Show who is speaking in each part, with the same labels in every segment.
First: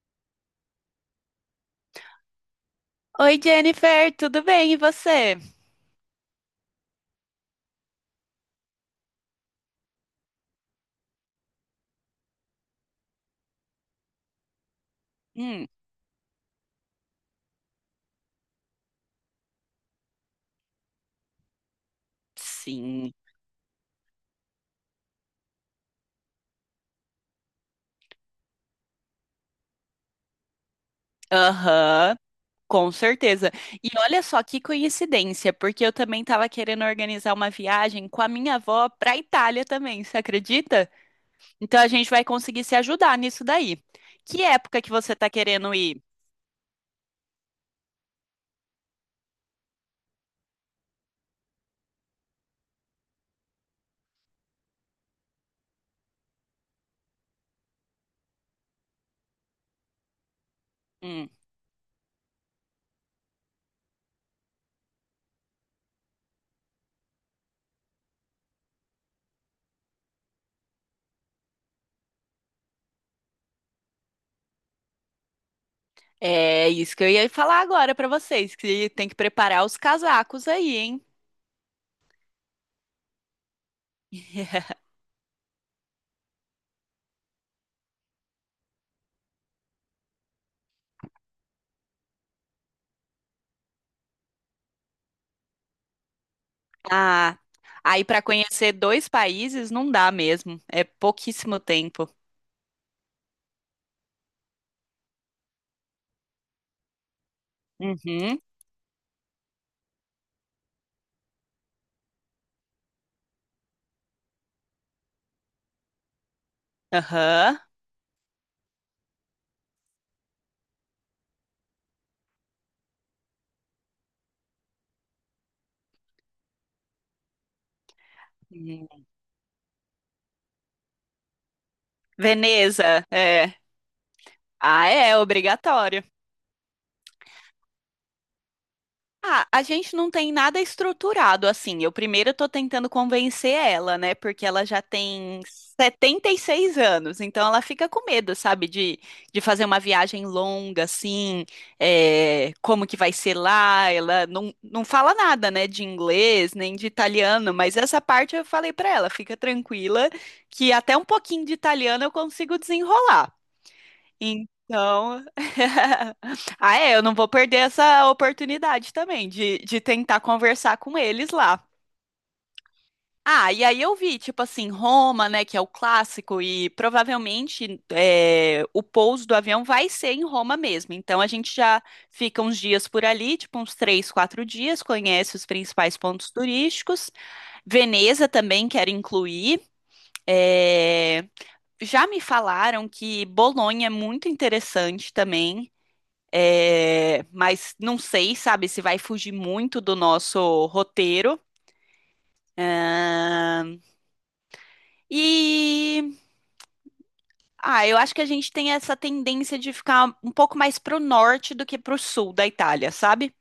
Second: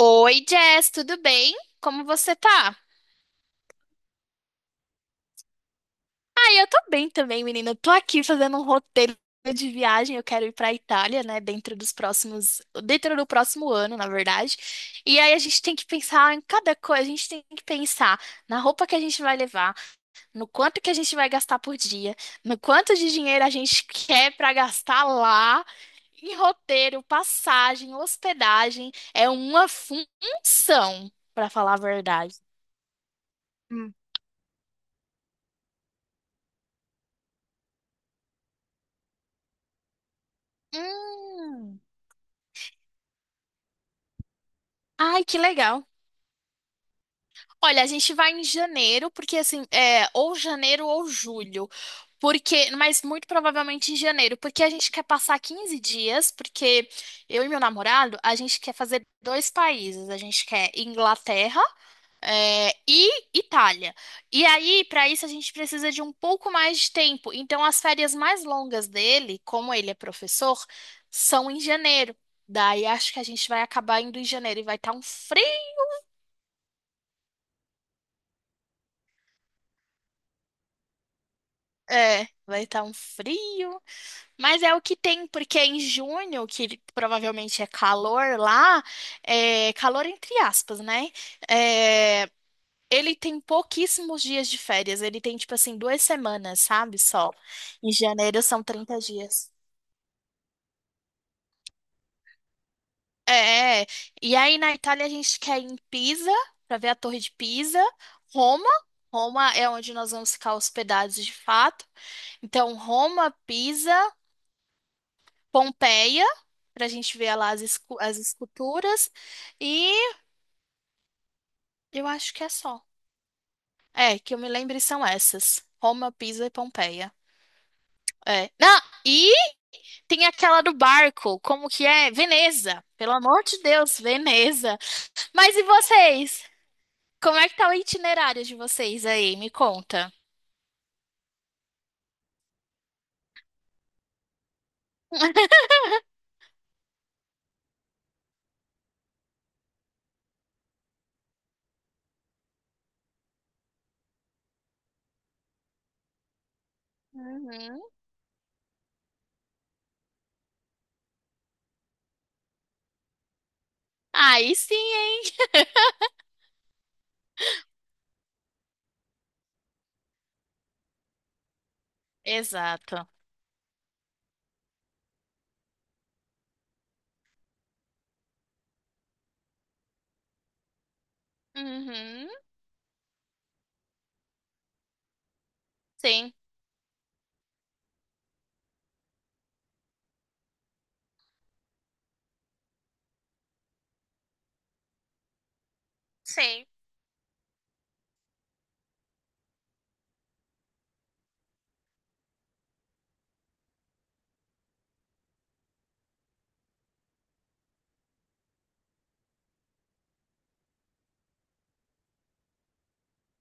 Speaker 1: Oi, Jess, tudo bem? Como você tá?
Speaker 2: Oi, Jennifer, tudo bem? E você?
Speaker 1: Ah, eu tô bem também, menina. Eu tô aqui fazendo um roteiro de viagem. Eu quero ir pra Itália, né? Dentro do próximo ano, na verdade. E aí a gente
Speaker 2: Hum,
Speaker 1: tem que pensar em cada coisa. A gente tem que pensar na roupa que a gente vai levar, no quanto que a gente vai gastar por dia, no quanto de
Speaker 2: sim.
Speaker 1: dinheiro a gente quer pra gastar lá. Em roteiro, passagem, hospedagem, é uma função, pra falar a
Speaker 2: Aham,
Speaker 1: verdade.
Speaker 2: com certeza. E olha só que coincidência, porque eu também estava querendo organizar uma viagem com a minha avó para Itália também, você acredita? Então
Speaker 1: Hum.
Speaker 2: a gente vai conseguir se ajudar nisso daí. Que época que você
Speaker 1: Ai,
Speaker 2: está
Speaker 1: que
Speaker 2: querendo
Speaker 1: legal.
Speaker 2: ir?
Speaker 1: Olha, a gente vai em janeiro, porque assim, é, ou janeiro ou julho. Porque, mas muito provavelmente em janeiro, porque a gente quer passar 15 dias, porque eu e meu namorado, a gente quer fazer dois países, a gente quer
Speaker 2: Hum,
Speaker 1: Inglaterra, é, e Itália. E aí, para isso, a gente precisa de um pouco mais de tempo. Então, as férias mais longas dele, como ele é professor, são em janeiro. Daí acho que a gente vai acabar indo em janeiro e vai estar um frio.
Speaker 2: é isso que eu ia falar agora para vocês, que tem que preparar os casacos aí, hein?
Speaker 1: É, vai estar um frio, mas é o que tem, porque é em junho, que provavelmente é calor lá, é calor entre aspas, né? É, ele tem pouquíssimos dias de férias, ele tem tipo assim 2 semanas, sabe? Só.
Speaker 2: Ah,
Speaker 1: Em
Speaker 2: aí para
Speaker 1: janeiro são
Speaker 2: conhecer
Speaker 1: 30
Speaker 2: dois
Speaker 1: dias.
Speaker 2: países não dá mesmo, é pouquíssimo tempo.
Speaker 1: É, e aí na Itália a gente quer ir em Pisa, para ver a Torre de Pisa,
Speaker 2: Uhum.
Speaker 1: Roma. Roma é onde nós vamos ficar hospedados de fato. Então, Roma, Pisa. Pompeia, pra gente ver lá
Speaker 2: Aham.
Speaker 1: as, as esculturas. E eu acho que é só. É, que eu me lembre são essas: Roma, Pisa e Pompeia. É. Não,
Speaker 2: Hum.
Speaker 1: e tem aquela do barco, como que é? Veneza.
Speaker 2: Veneza,
Speaker 1: Pelo amor
Speaker 2: é.
Speaker 1: de Deus, Veneza.
Speaker 2: Ah, é
Speaker 1: Mas e
Speaker 2: obrigatório.
Speaker 1: vocês? Como é que tá o itinerário de vocês aí?
Speaker 2: Ah,
Speaker 1: Me
Speaker 2: a gente não
Speaker 1: conta.
Speaker 2: tem nada estruturado assim. Eu primeiro tô tentando convencer ela, né? Porque ela já tem 76 anos, então ela fica com medo, sabe? De fazer uma viagem longa, assim, é, como que vai ser lá. Ela não fala nada, né? De inglês, nem de italiano, mas
Speaker 1: Uhum.
Speaker 2: essa parte eu falei pra ela, fica tranquila, que até um pouquinho de italiano eu consigo desenrolar.
Speaker 1: Aí sim, hein?
Speaker 2: Então, ah, é, eu não vou perder essa oportunidade também de tentar conversar com eles lá.
Speaker 1: Exato.
Speaker 2: Ah, e aí eu vi, tipo assim, Roma, né, que é o clássico, e provavelmente é, o pouso do avião vai ser em Roma mesmo. Então a gente já
Speaker 1: Uhum.
Speaker 2: fica uns dias por ali, tipo uns três, quatro dias, conhece os principais pontos
Speaker 1: Sim,
Speaker 2: turísticos. Veneza também quero incluir. É, já me falaram que Bolonha é muito interessante também.
Speaker 1: sim.
Speaker 2: É, mas não sei, sabe, se vai fugir muito do nosso roteiro. Ahn, e ah, eu acho que a gente tem essa tendência de ficar um pouco mais pro norte do que pro sul da Itália, sabe?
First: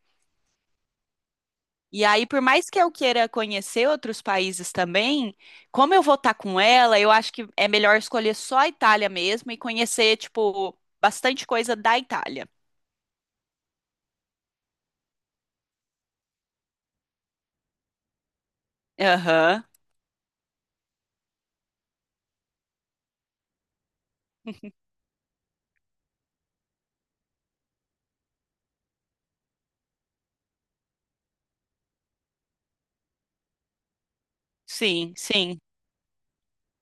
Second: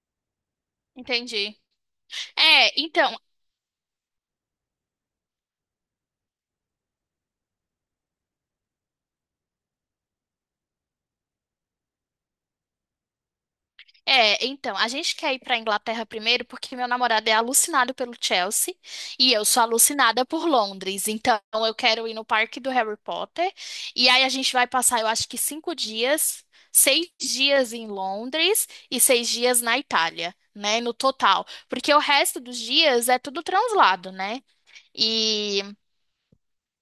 Speaker 1: Entendi.
Speaker 2: E aí, por mais
Speaker 1: É,
Speaker 2: que eu
Speaker 1: então.
Speaker 2: queira conhecer outros países também, como eu vou estar com ela, eu acho que é melhor escolher só a Itália mesmo e conhecer, tipo, bastante coisa da Itália.
Speaker 1: É, então, a gente quer ir pra Inglaterra primeiro porque meu namorado é alucinado pelo Chelsea e eu
Speaker 2: Aham,
Speaker 1: sou alucinada por Londres. Então, eu quero ir no parque do Harry Potter e aí a gente vai passar, eu acho que 5 dias, 6 dias em Londres e 6 dias na Itália, né, no total. Porque o resto dos dias é tudo translado, né?
Speaker 2: sim, sim.
Speaker 1: E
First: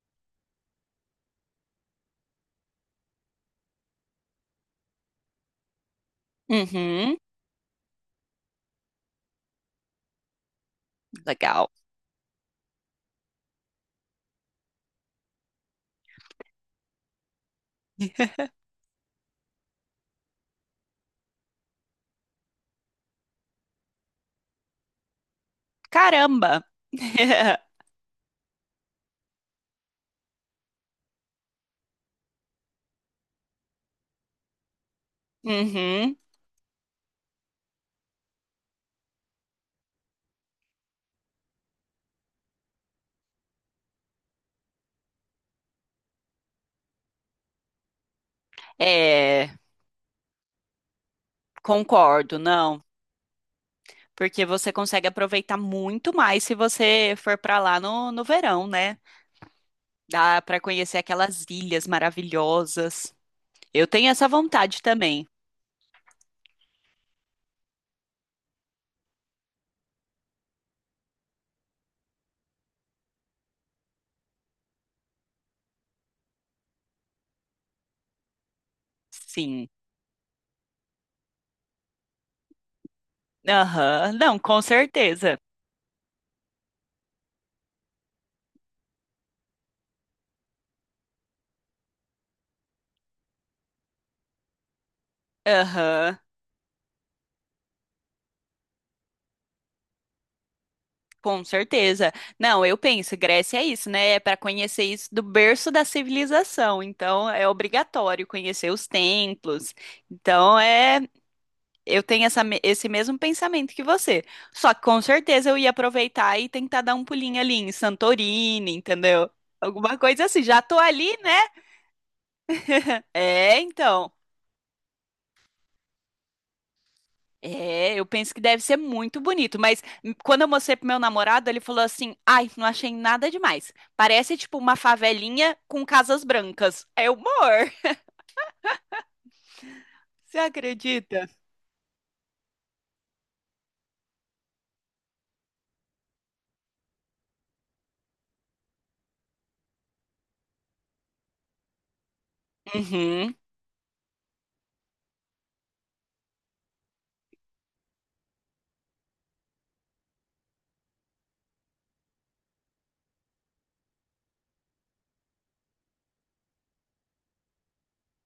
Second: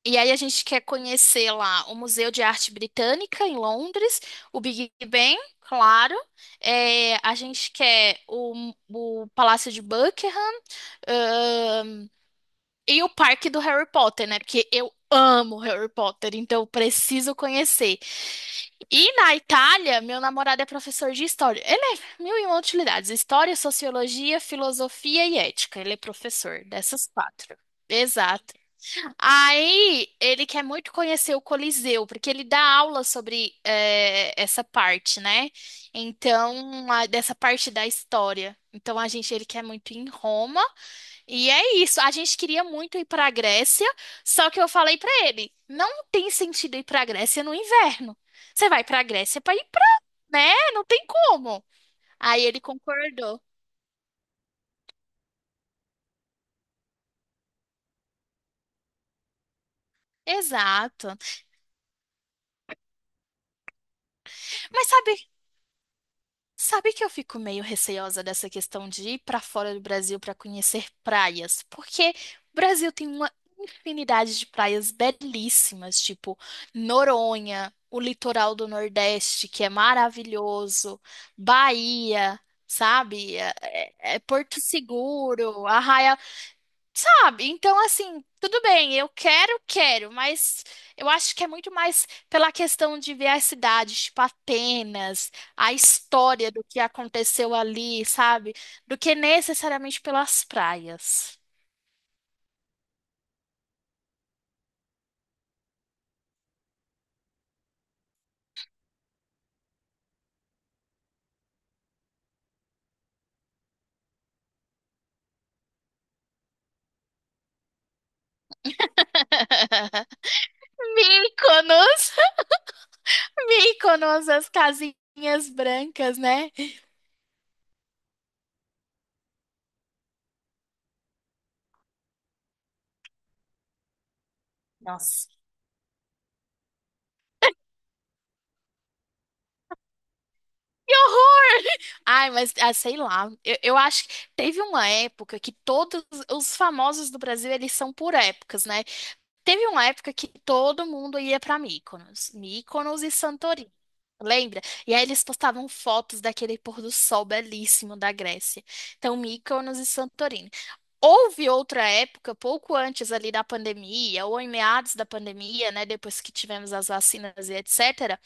Speaker 1: e aí a gente quer conhecer lá o Museu de Arte Britânica em Londres, o Big Ben, claro. É,
Speaker 2: Uhum,
Speaker 1: a gente quer o Palácio de Buckingham,
Speaker 2: legal.
Speaker 1: ahn, e o Parque do Harry Potter, né? Porque eu amo Harry Potter, então eu preciso conhecer. E na Itália, meu namorado é professor de história. Ele é mil e uma utilidades: história, sociologia, filosofia e ética. Ele é
Speaker 2: Caramba!
Speaker 1: professor dessas quatro. Exato. Aí ele quer muito conhecer o Coliseu, porque ele dá aula sobre essa parte, né?
Speaker 2: Uhum.
Speaker 1: Então, dessa parte da história. Então, a gente, ele quer muito ir em Roma, e é isso. A gente queria muito ir para a Grécia, só que eu falei para ele: não tem sentido ir para a Grécia no inverno. Você vai para a Grécia
Speaker 2: É,
Speaker 1: para ir pra, né? Não tem como.
Speaker 2: concordo,
Speaker 1: Aí ele
Speaker 2: não.
Speaker 1: concordou.
Speaker 2: Porque você consegue aproveitar muito mais se você for para lá no verão, né? Dá para conhecer
Speaker 1: Exato.
Speaker 2: aquelas ilhas maravilhosas. Eu tenho essa vontade
Speaker 1: Mas
Speaker 2: também.
Speaker 1: sabe Sabe que eu fico meio receosa dessa questão de ir para fora do Brasil para conhecer praias, porque o Brasil tem uma infinidade de praias belíssimas, tipo Noronha, o litoral do Nordeste, que
Speaker 2: Sim.
Speaker 1: é maravilhoso, Bahia, sabe? É
Speaker 2: Aham.
Speaker 1: é
Speaker 2: Não,
Speaker 1: Porto
Speaker 2: com certeza.
Speaker 1: Seguro, sabe? Então, assim, tudo bem, eu quero, quero, mas eu, acho que é muito mais pela questão de ver a cidade, tipo Atenas, a
Speaker 2: Aham.
Speaker 1: história do que aconteceu ali, sabe? Do que necessariamente pelas praias.
Speaker 2: Com certeza. Não, eu penso, Grécia é isso, né? É para conhecer isso do berço da civilização. Então, é. Obrigatório conhecer os templos. Então, é Eu tenho esse mesmo pensamento que você. Só que com certeza eu ia aproveitar e tentar dar um pulinho ali em Santorini, entendeu? Alguma coisa assim. Já tô ali, né?
Speaker 1: Míconos,
Speaker 2: É, então.
Speaker 1: Míconos, as casinhas brancas, né?
Speaker 2: É, eu penso que deve ser muito bonito. Mas quando eu mostrei pro meu namorado, ele falou assim: Ai, não achei nada demais. Parece tipo uma
Speaker 1: Nossa.
Speaker 2: favelinha com casas brancas. É humor. Você
Speaker 1: Que
Speaker 2: acredita?
Speaker 1: horror! Ai, mas ah, sei lá, eu acho que teve uma época que todos os famosos do Brasil, eles são por épocas, né? Teve uma época que todo mundo ia para Mykonos, Mykonos e
Speaker 2: Uhum.
Speaker 1: Santorini. Lembra? E aí eles postavam fotos daquele pôr do sol belíssimo da Grécia. Então, Mykonos e Santorini. Houve outra época, pouco antes ali da pandemia, ou em meados da pandemia, né, depois que tivemos as vacinas e etc,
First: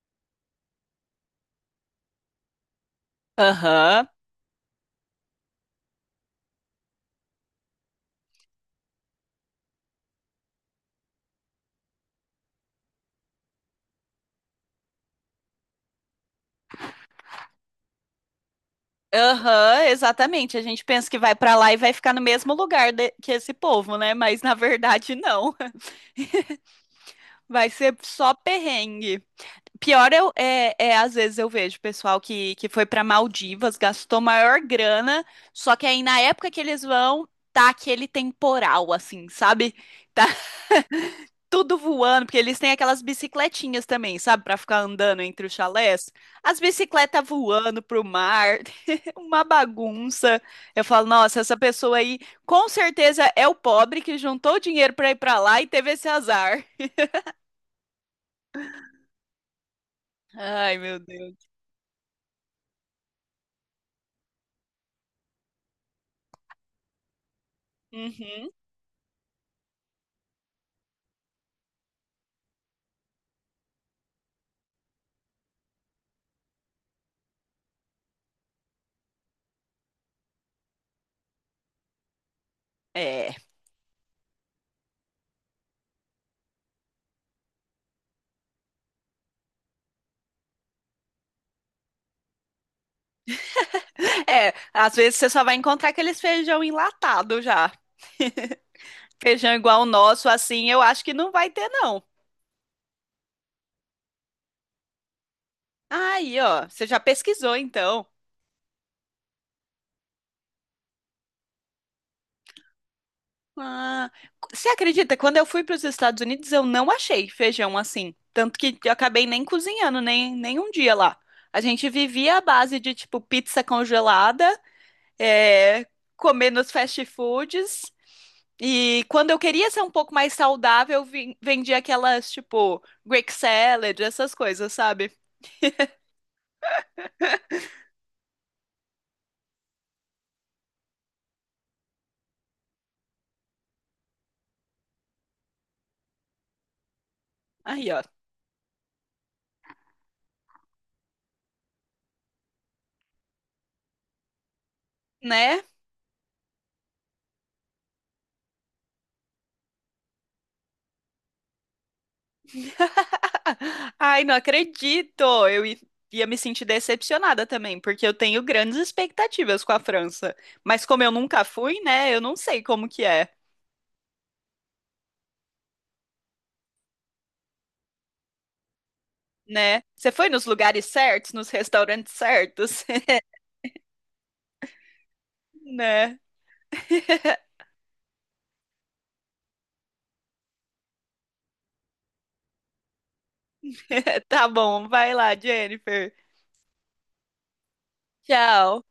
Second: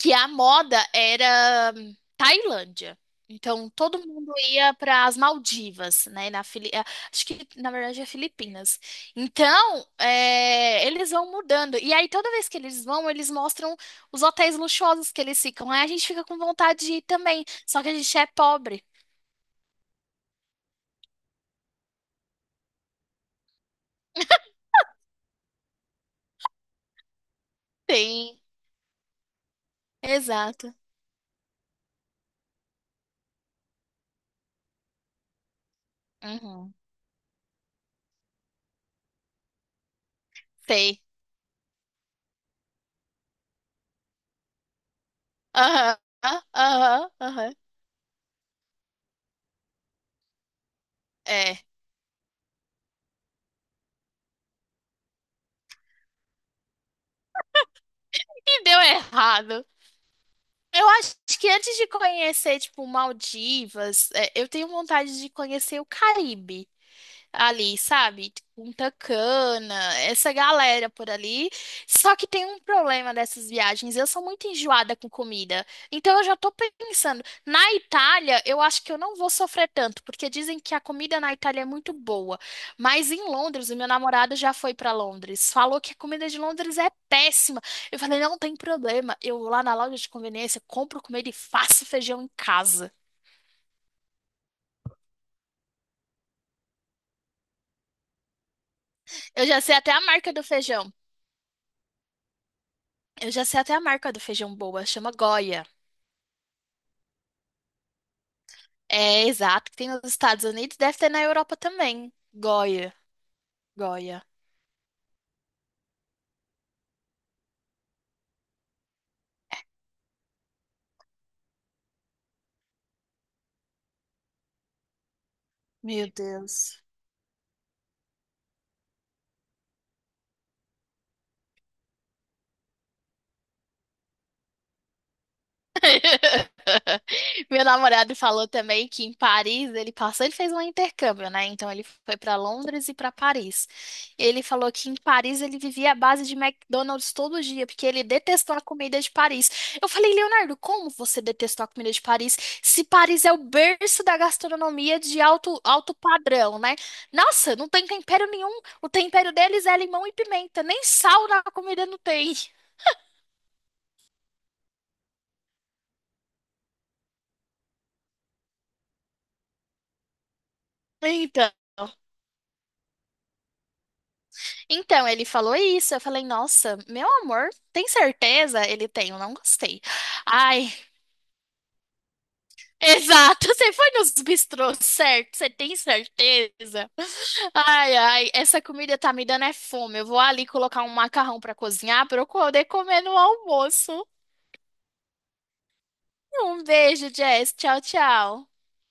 Speaker 1: que a moda era Tailândia. Então todo
Speaker 2: Aham.
Speaker 1: mundo ia para as Maldivas, né? Acho que na verdade é Filipinas. Então é, eles vão mudando. E aí toda vez que eles vão, eles mostram os hotéis luxuosos que eles ficam. Aí a gente fica com vontade de ir também. Só que a gente é pobre.
Speaker 2: Aham, exatamente. A gente pensa que vai pra lá e vai ficar no mesmo lugar que esse povo, né? Mas na verdade não. Vai ser só
Speaker 1: Sim,
Speaker 2: perrengue. Pior
Speaker 1: exato.
Speaker 2: às vezes eu vejo pessoal que foi pra Maldivas, gastou maior grana, só que aí na época que
Speaker 1: Uhum.
Speaker 2: eles vão, tá aquele temporal, assim, sabe? Tá
Speaker 1: Sei.
Speaker 2: tudo voando, porque eles têm aquelas bicicletinhas também, sabe, pra ficar andando entre os
Speaker 1: Aham,
Speaker 2: chalés. As
Speaker 1: aham,
Speaker 2: bicicletas
Speaker 1: aham.
Speaker 2: voando pro mar, uma bagunça. Eu falo, nossa, essa
Speaker 1: É.
Speaker 2: pessoa aí com certeza é o pobre que juntou o dinheiro pra ir pra lá e teve esse azar.
Speaker 1: E deu errado.
Speaker 2: Ai,
Speaker 1: Eu
Speaker 2: meu
Speaker 1: acho
Speaker 2: Deus.
Speaker 1: que antes de conhecer, tipo, Maldivas, é, eu tenho vontade de conhecer o Caribe ali, sabe?
Speaker 2: Uhum.
Speaker 1: Punta Cana, essa galera por ali. Só que tem um problema dessas viagens, eu sou muito enjoada com comida. Então eu já tô pensando, na Itália, eu acho que eu não vou sofrer tanto, porque dizem que a comida na Itália é muito boa. Mas em
Speaker 2: É.
Speaker 1: Londres, o meu namorado já foi pra Londres, falou que a comida de Londres é péssima. Eu falei, não tem problema, eu vou lá na loja de conveniência, compro comida e faço feijão em casa.
Speaker 2: É, às vezes você só vai encontrar aqueles feijão enlatado já.
Speaker 1: Eu
Speaker 2: Feijão
Speaker 1: já sei
Speaker 2: igual o
Speaker 1: até a
Speaker 2: nosso,
Speaker 1: marca do
Speaker 2: assim, eu
Speaker 1: feijão.
Speaker 2: acho que não vai ter, não.
Speaker 1: Eu já sei até a marca do feijão boa, chama Goya.
Speaker 2: Aí, ó, você já pesquisou então.
Speaker 1: É, exato, que tem nos Estados Unidos, deve ter na Europa também. Goya,
Speaker 2: Ah,
Speaker 1: Goya.
Speaker 2: você acredita? Quando eu fui para os Estados Unidos, eu não achei feijão assim. Tanto que eu acabei nem cozinhando, nem um dia lá. A gente vivia à base de, tipo, pizza congelada, é,
Speaker 1: Meu
Speaker 2: comer nos
Speaker 1: Deus.
Speaker 2: fast foods. E quando eu queria ser um pouco mais saudável, eu vendia aquelas, tipo, Greek salad, essas coisas, sabe?
Speaker 1: Meu namorado falou também que em Paris ele passou, ele fez um intercâmbio, né? Então ele foi para Londres e para Paris. Ele falou que em Paris ele vivia à base de McDonald's todo dia, porque
Speaker 2: Aí, ó,
Speaker 1: ele detestou a comida de Paris. Eu falei, Leonardo, como você detestou a comida de Paris? Se Paris é o berço da gastronomia de alto,
Speaker 2: né?
Speaker 1: alto padrão, né? Nossa, não tem tempero nenhum. O tempero deles é limão e pimenta, nem sal na comida não tem.
Speaker 2: Ai, não acredito! Eu i- Ia me sentir decepcionada também, porque eu tenho grandes expectativas com a França. Mas como eu nunca
Speaker 1: Então.
Speaker 2: fui, né? Eu não sei como que é,
Speaker 1: Então, ele falou isso. Eu falei, nossa, meu amor, tem certeza? Ele tem, eu não gostei.
Speaker 2: né? Você foi nos
Speaker 1: Ai,
Speaker 2: lugares certos, nos restaurantes certos,
Speaker 1: exato, você foi nos bistrôs, certo? Você tem
Speaker 2: né?
Speaker 1: certeza? Ai, ai, essa comida tá me dando é fome. Eu vou ali colocar um macarrão pra cozinhar pra eu poder comer no almoço.
Speaker 2: Tá bom, vai lá, Jennifer.
Speaker 1: Um beijo, Jess. Tchau, tchau.
Speaker 2: Tchau.